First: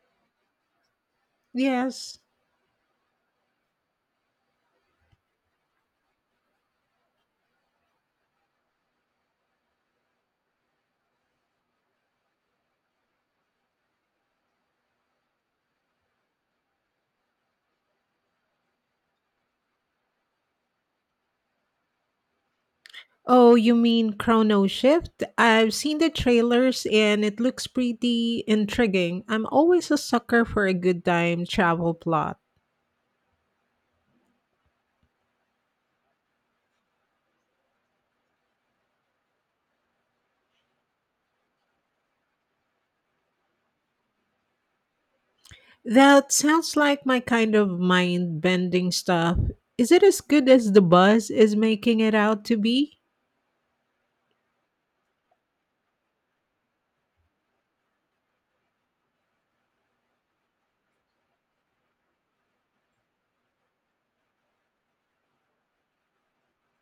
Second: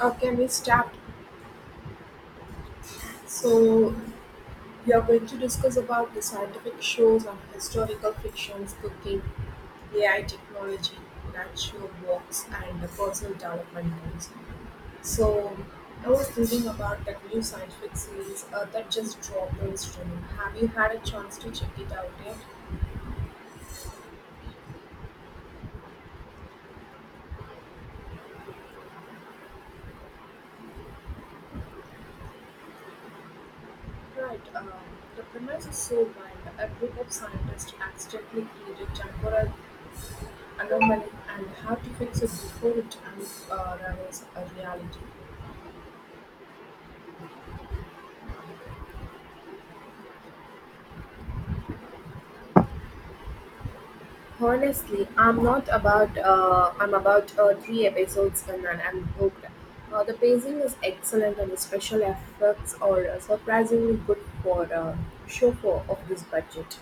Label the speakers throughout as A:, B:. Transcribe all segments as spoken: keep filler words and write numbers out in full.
A: Uh, can we Tapp.
B: Yes.
A: So we are going to discuss about the scientific shows and historical fictions, cooking, A I technology, natural works, and the personal development goals. So I was thinking about that new scientific series uh, that just dropped on streaming. Have you had a chance to check it out yet?
B: Oh, you mean Chrono Shift? I've seen the trailers and it looks pretty intriguing. I'm always a sucker for a good time travel plot.
A: Right. Um, the premise is so wild. A group of scientists accidentally create a temporal anomaly and how to fix it before it unravels a reality.
B: That sounds like my kind of mind bending stuff. Is it as good as the buzz is making it out to be?
A: Honestly, I'm not about. Uh, I'm about uh, three episodes in and I'm hooked. Uh, the pacing is excellent and the special effects are uh, surprisingly good for uh, show for of this budget.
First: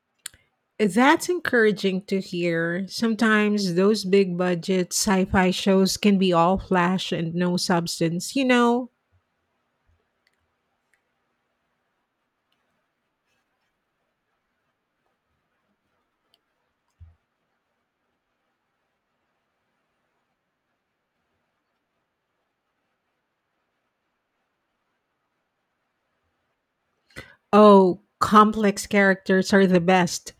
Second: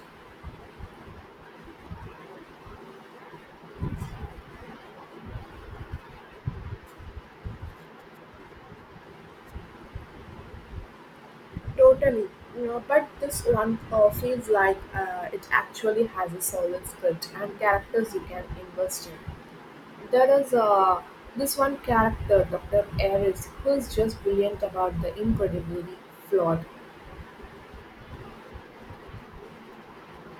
B: That's encouraging to hear. Sometimes those big budget sci fi shows can be all flash and no substance. You know,
A: Totally, you know, but this one uh, feels like uh, it actually has a solid script and characters you can invest in. There is uh, this one character, Doctor Ares, who is just brilliant about the incredibly flawed.
B: Oh, complex characters are the best.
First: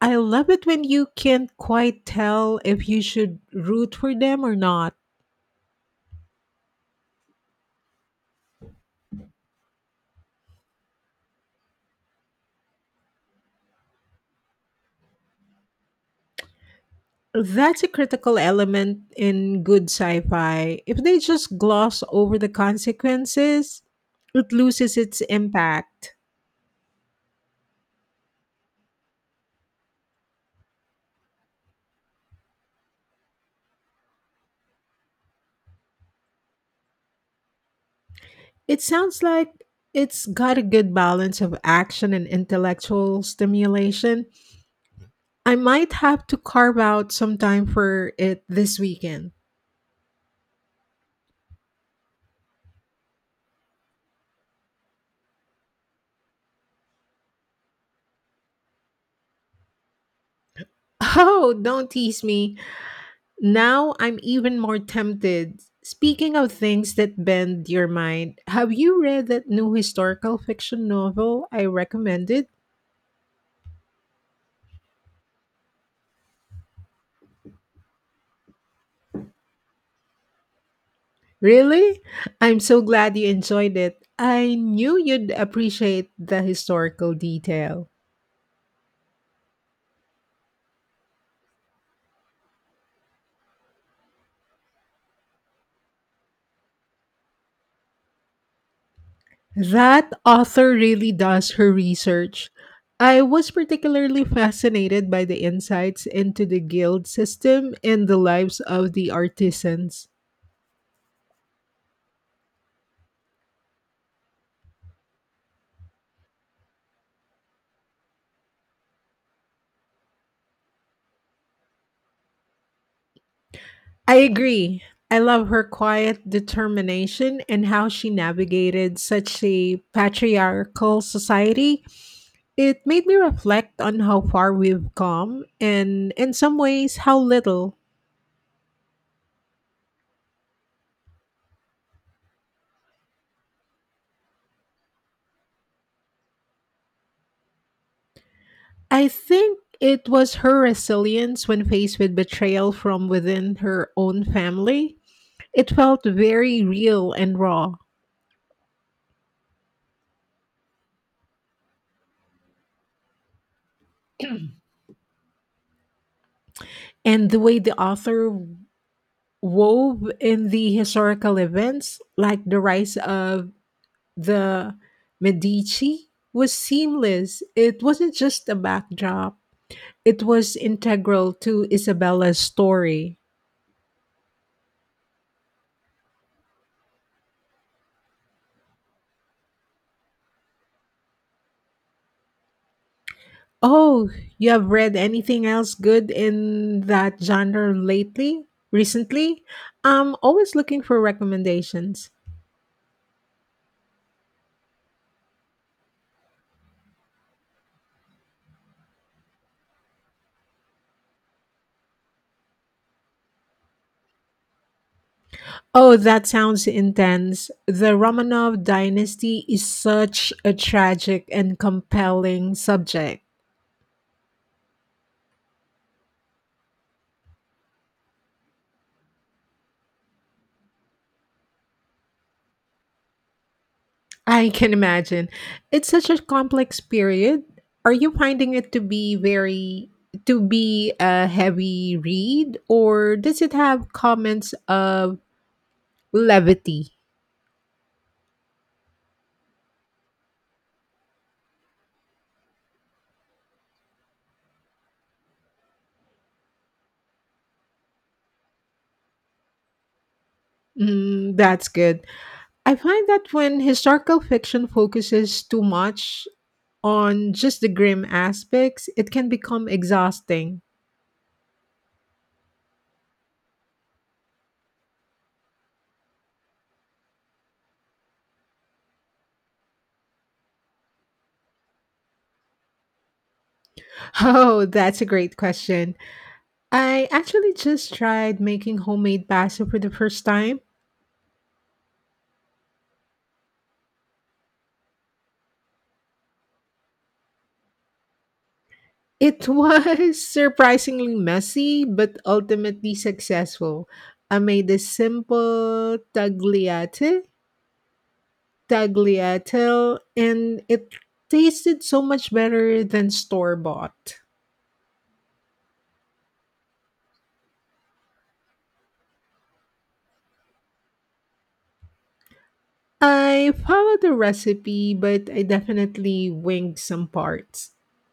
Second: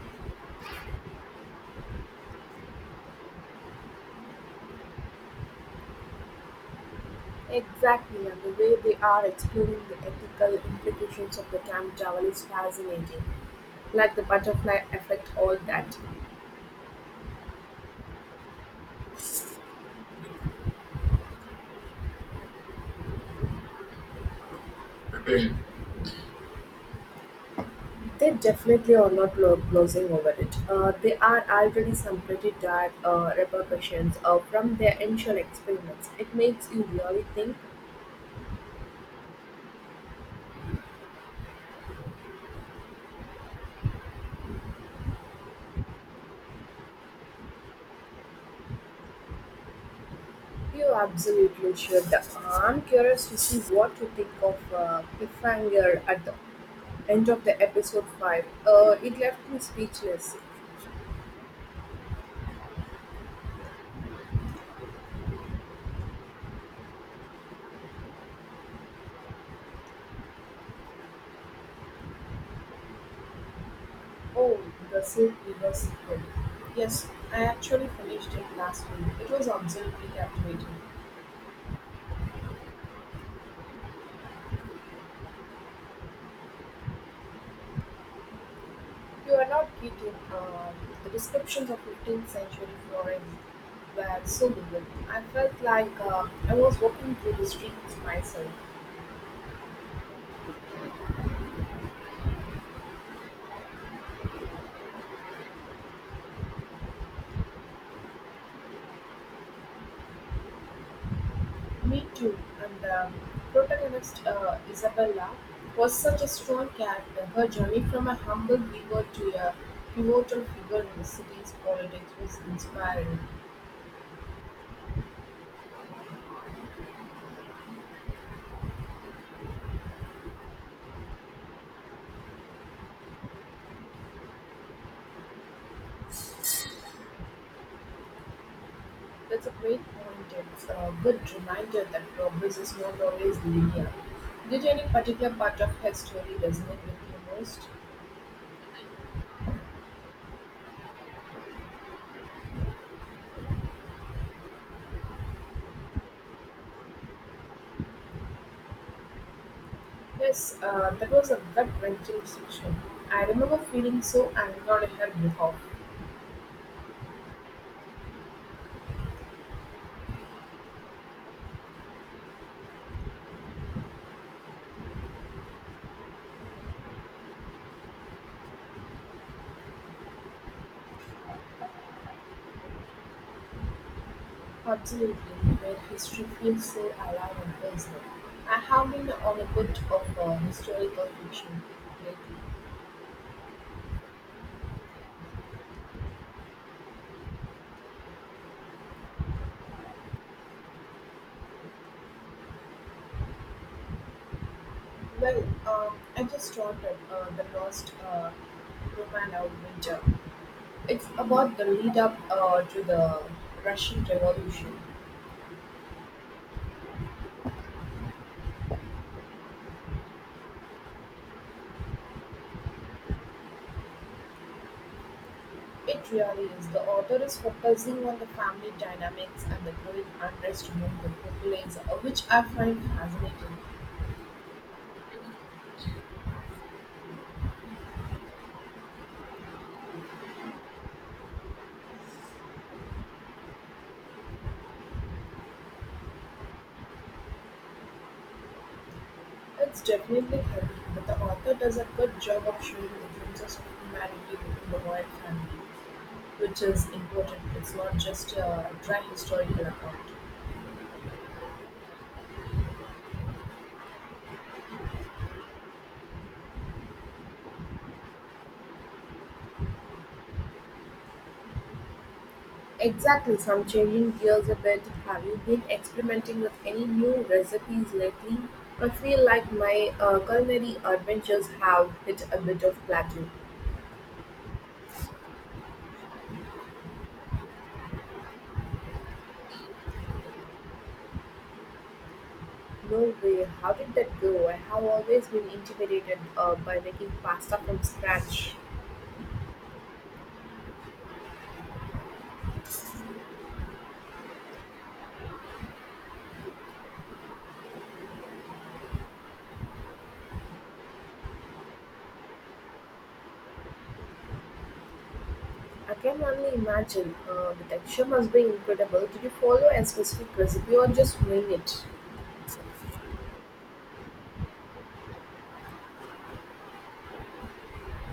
B: I love it when you can't quite tell if you should root for them or not.
A: Exactly, and the way they are exploring the ethical implications of the camp travel is fascinating. Like the butterfly effect, all that.
B: That's a critical element in good sci fi. If they just gloss over the consequences, it loses its impact.
A: They definitely are not lo- losing over it. Uh, there are already some pretty dire uh, repercussions uh, from their initial experiments. It makes you really think.
B: It sounds like it's got a good balance of action and intellectual stimulation. I might have to carve out some time for it this weekend.
A: You absolutely should. I'm curious to see what you think of uh, cliffhanger at the end of the episode five. Uh, it left me speechless.
B: Oh, don't tease me. Now I'm even more tempted. Speaking of things that bend your mind, have you read that new historical fiction novel I recommended?
A: Oh, the silk Weaver sequel. Yes, I actually finished it last week. It was absolutely captivating.
B: Really? I'm so glad you enjoyed it. I knew you'd appreciate the historical detail.
A: You are not kidding. Uh, the descriptions of fifteenth century Florence were so vivid. I felt like uh, I was walking through the streets myself.
B: That author really does her research. I was particularly fascinated by the insights into the guild system and the lives of the artisans.
A: Me too. And the protagonist, uh, Isabella, was such a strong character. Her journey from a humble weaver to a pivotal figure in the city's politics was inspiring.
B: I agree. I love her quiet determination and how she navigated such a patriarchal society. It made me reflect on how far we've come and, in some ways, how little.
A: That's a great point. It's a good reminder that progress is not always linear. Did any particular part of her story resonate with you most?
B: I think it was her resilience when faced with betrayal from within her own family. It felt very real and raw.
A: Yes, uh, that was a gut wrenching section. I remember feeling so angry on her behalf.
B: And the way the author wove in the historical events, like the rise of the Medici, was seamless. It wasn't just a backdrop, it was integral to Isabella's story.
A: Absolutely, where history feels so alive and personal. I have been on a bit of uh, historical fiction lately.
B: Oh, you have read anything else good in that genre lately? Recently? I'm always looking for recommendations.
A: Well, um, I just started uh, The Lost uh, Roman Winter. It's about the lead up uh, to the Russian Revolution.
B: Oh, that sounds intense. The Romanov dynasty is such a tragic and compelling subject.
A: It really is. The author is focusing on the family dynamics and the growing unrest among the populace, uh, which I find fascinating.
B: I can imagine. It's such a complex period. Are you finding it to be very to be a heavy read or does it have comments of levity.
A: It's definitely heavy, but the author does a good job of showing the differences of humanity within the royal family, which is important. It's not just a dry historical account.
B: Mm, that's good. I find that when historical fiction focuses too much on just the grim aspects, it can become exhausting.
A: Exactly, so I'm changing gears a bit. Have you been experimenting with any new recipes lately? I feel like my uh, culinary adventures have hit a bit of plateau.
B: Oh, that's a great question. I actually just tried making homemade pasta for the first time.
A: No way, how did that go? I have always been intimidated uh, by making pasta from scratch.
B: It was surprisingly messy, but ultimately successful. I made a simple tagliate, tagliatelle, and it tasted so much better than store bought.
A: I can only imagine. Uh, the texture must be incredible. Did you follow a specific recipe or just wing it?
B: I followed the recipe, but I definitely winged some parts.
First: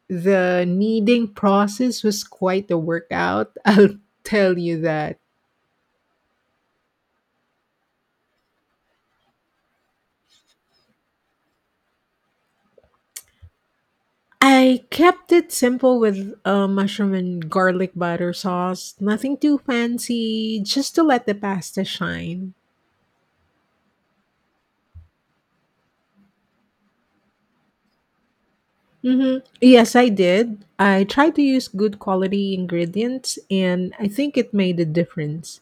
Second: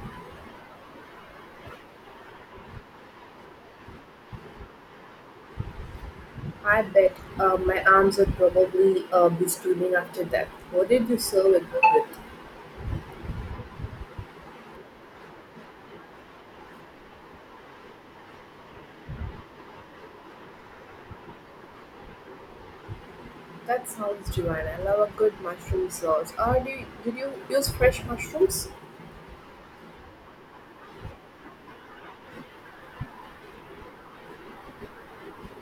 B: The kneading process was quite a workout, I'll tell you that.
A: I bet uh, my arms would probably uh, be steaming after that. What did you serve it with?
B: I kept it simple with a mushroom and garlic butter sauce. Nothing too fancy, just to let the pasta shine.
A: That sounds divine. I love a good mushroom sauce. Or do you, did you use fresh mushrooms?
B: Mm-hmm. Yes, I did. I tried to use good quality ingredients, and I think it made a difference.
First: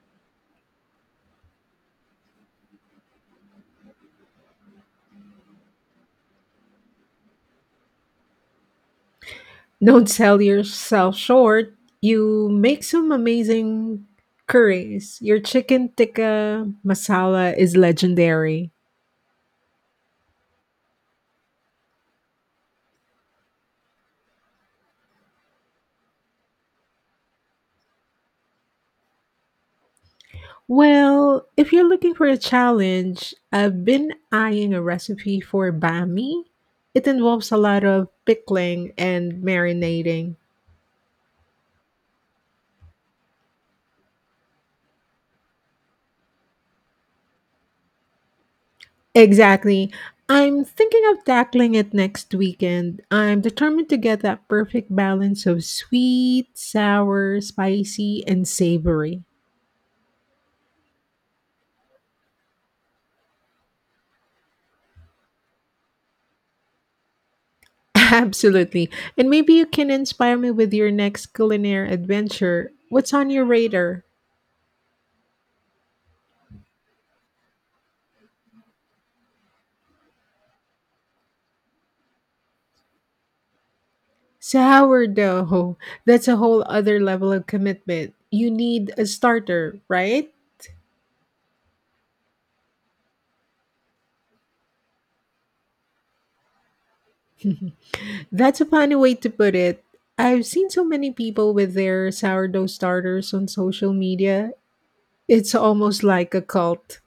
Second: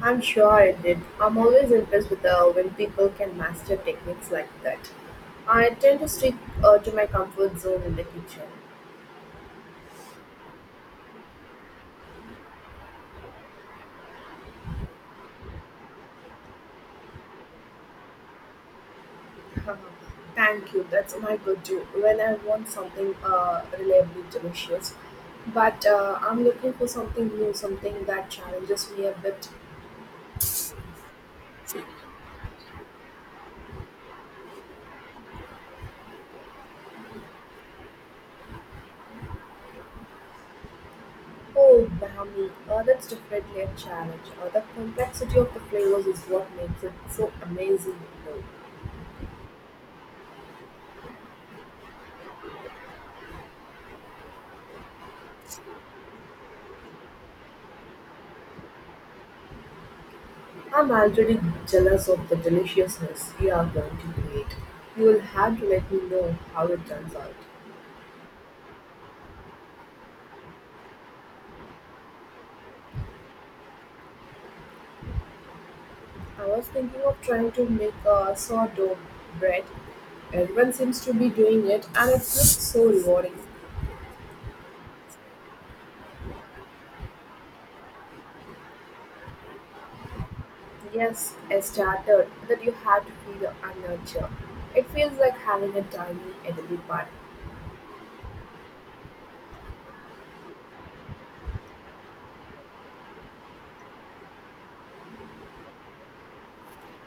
A: I'm sure I did. I'm always impressed with uh, when people can master techniques like that. I tend to stick uh, to my comfort zone in the kitchen.
B: Don't sell yourself short. You make some amazing curries. Your chicken tikka masala is legendary.
A: Thank you. That's my go-to when I want something uh, reliably delicious. But uh, I'm looking for something new, something that challenges me a bit.
B: Well, if you're looking for a challenge, I've been eyeing a recipe for bami. It involves a lot of pickling and marinating.
A: Oh, umami. Uh, that's definitely a challenge. Uh, the complexity of the flavors is what makes it so amazing, though.
B: Exactly. I'm thinking of tackling it next weekend. I'm determined to get that perfect balance of sweet, sour, spicy, and savory.
A: I'm already jealous of the deliciousness you are going to create. You will have to let me know how it turns out.
B: Absolutely. And maybe you can inspire me with your next culinary adventure. What's on your radar?
A: I was thinking of trying to make a sourdough bread. Everyone seems to be doing it, and it looks so rewarding.
B: Sourdough. That's a whole other level of commitment. You need a starter, right?
A: Yes, I started that you have to feed and nurture. It feels like having a tiny edible party.
B: That's a funny way to put it. I've seen so many people with their sourdough starters on social media. It's almost like a cult.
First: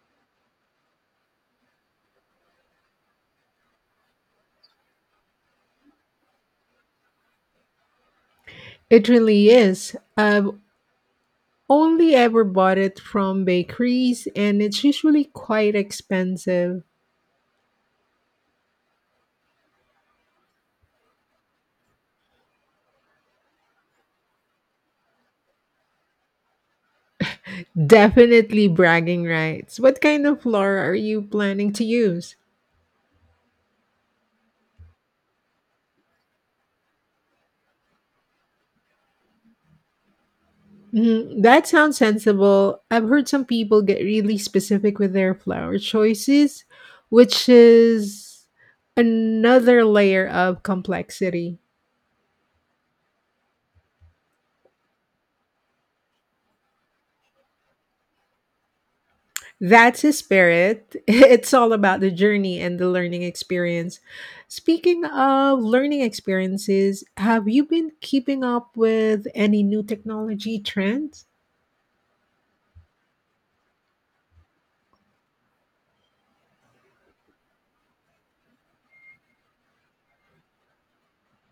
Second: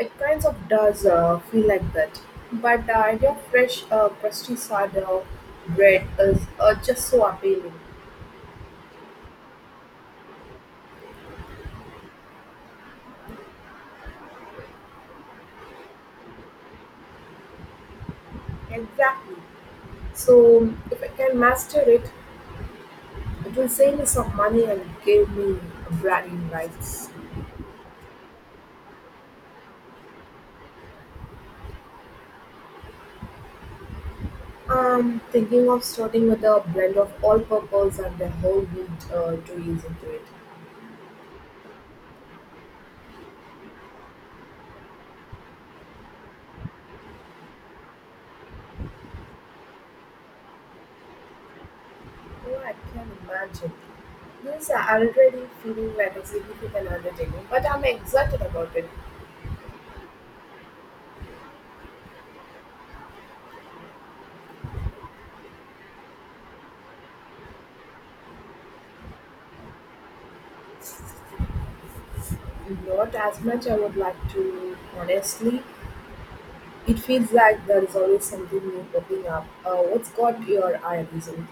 A: It kind of does uh, feel like that. But the idea of fresh uh, countryside uh, bread is uh, just so appealing.
B: It really is. I've only ever bought it from bakeries and it's usually quite expensive.
A: Exactly. So if I can master it, it will save me some money and give me branding rights.
B: Definitely bragging rights. What kind of lore are you planning to use?
A: I'm thinking of starting with a blend of all-purpose and the whole wheat uh, to use into it.
B: Mhm, that sounds sensible. I've heard some people get really specific with their flower choices, which is another layer of complexity.
A: Oh, I can imagine. This is already feeling like a significant undertaking, but I'm excited about it.
B: That's his spirit. It's all about the journey and the learning experience. Speaking of learning experiences, have you been keeping up with any new technology trends?
A: Not as much I would like to, honestly. It feels like there is always something new popping up. Uh, what's got your eye recently?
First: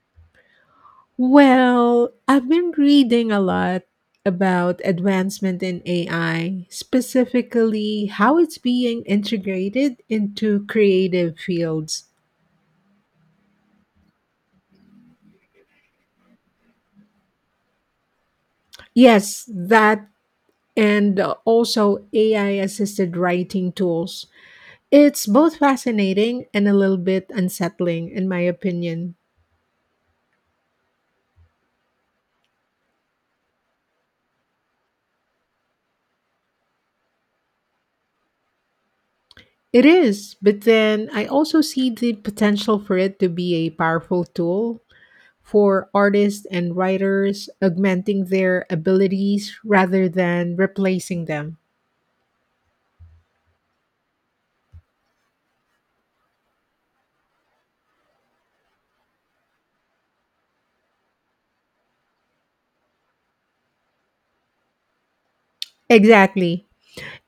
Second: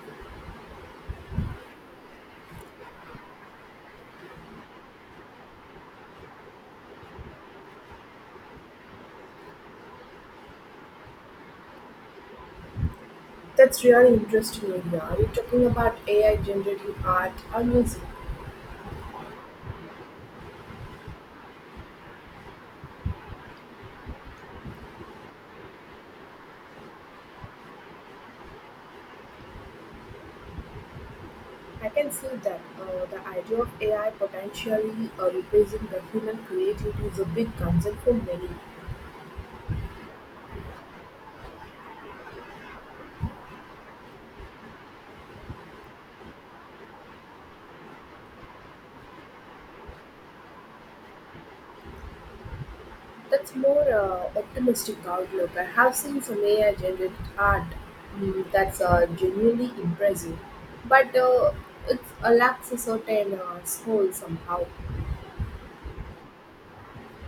B: Well, I've been reading a lot about advancement in A I, specifically how it's being integrated into creative fields.
A: That's really interesting idea. Are you talking about A I generating art or music?
B: Yes, that and also A I assisted writing tools. It's both fascinating and a little bit unsettling, in my opinion.
A: I can see that uh, the idea of A I potentially uh, replacing the human creativity is a big concern for many.
B: It is, but then I also see the potential for it to be a powerful tool for artists and writers, augmenting their abilities rather than replacing them.
A: That's more uh, optimistic outlook. I have seen some A I generated art mm, that's uh, genuinely impressive, but uh, it uh, lacks a certain uh, soul somehow.
B: Exactly.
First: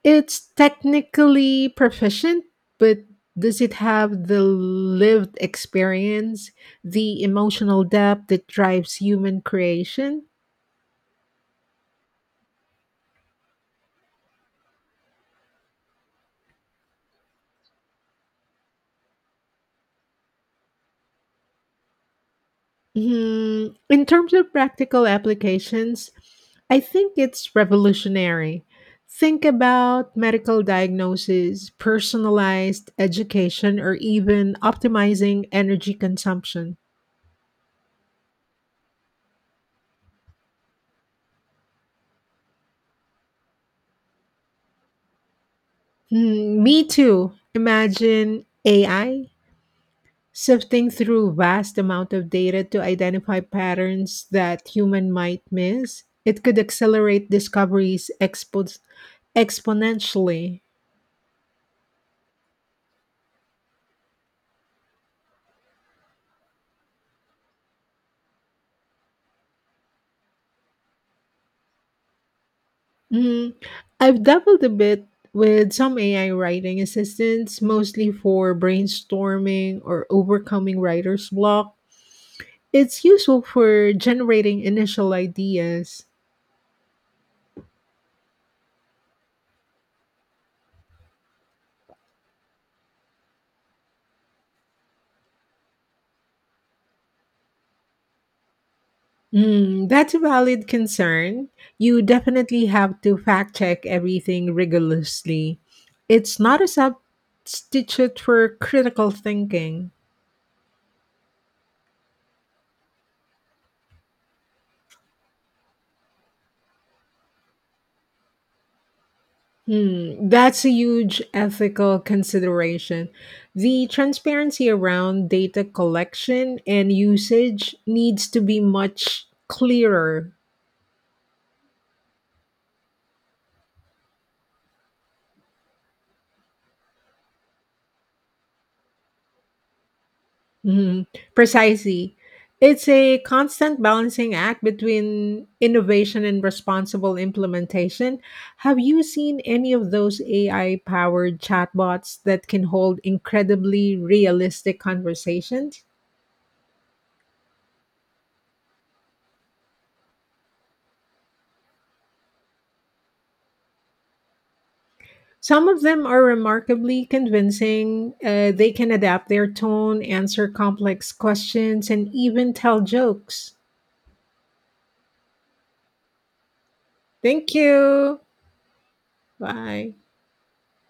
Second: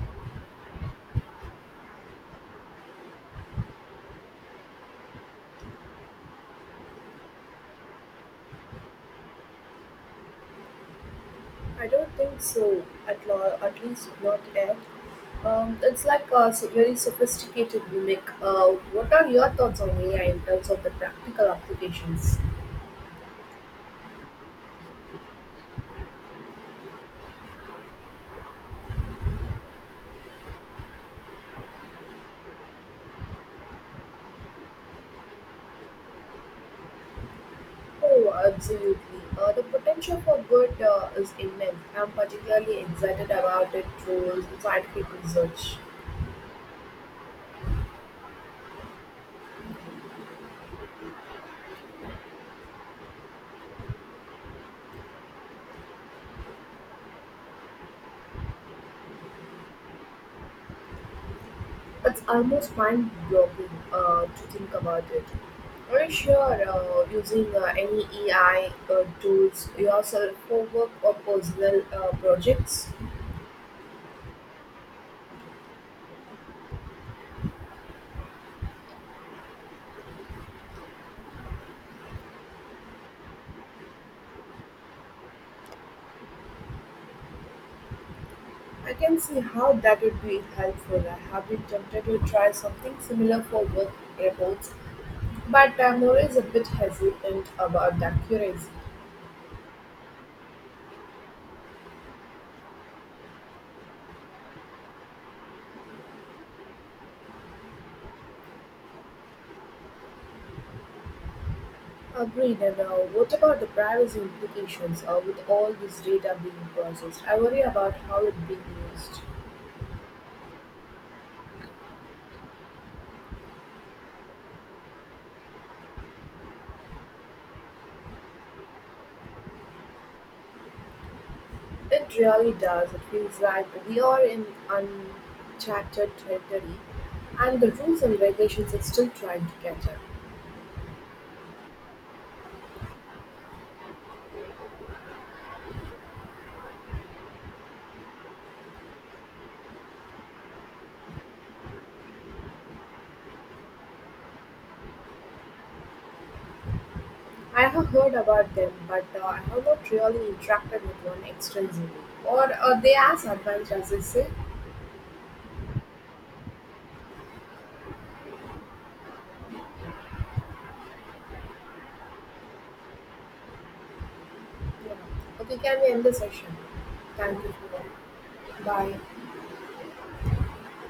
B: It's technically proficient, but does it have the lived experience, the emotional depth that drives human creation?
A: I don't think so. At lo- at least not yet. Um, it's like a s- very sophisticated mimic. Uh, what are your thoughts on A I in terms of the practical applications?
B: Mhm. In terms of practical applications, I think it's revolutionary. Think about medical diagnosis, personalized education, or even optimizing energy consumption.
A: Oh, absolutely. Uh, the potential for good uh, is immense. I'm particularly excited about it through scientific research.
B: Hmm, me too. Imagine A I sifting through vast amount of data to identify patterns that human might miss. It could accelerate discoveries expo- exponentially.
A: It's almost mind blowing uh, to think about it. Are you sure uh, using uh, any A I uh, tools yourself for work or personal uh, projects?
B: Mm, I've dabbled a bit with some A I writing assistants, mostly for brainstorming or overcoming writer's block. It's useful for generating initial ideas.
A: I can see how that would be helpful. I have been tempted to try something similar for work reports, but uh, I'm always a bit hesitant about accuracy.
B: Mm, that's a valid concern. You definitely have to fact check everything rigorously. It's not a substitute for critical thinking.
A: Agreed. And uh, what about the privacy implications uh, with all this data being processed? I worry about how it's being used.
B: Hmm, that's a huge ethical consideration. The transparency around data collection and usage needs to be much clearer.
A: It really does. It feels like we are in uncharted territory, and the rules and regulations are still trying to catch up.
B: Mhm, precisely. It's a constant balancing act between innovation and responsible implementation. Have you seen any of those A I powered chatbots that can hold incredibly realistic conversations?
A: I have heard about them, but uh, I have not really interacted with one extensively. Or are they as advanced as they say?
B: Some of them are remarkably convincing. Uh, they can adapt their tone, answer complex questions, and even tell jokes.
A: Yeah. Okay, can we end the session? Thank you
B: Thank
A: for
B: you.
A: that. Bye.
B: Bye.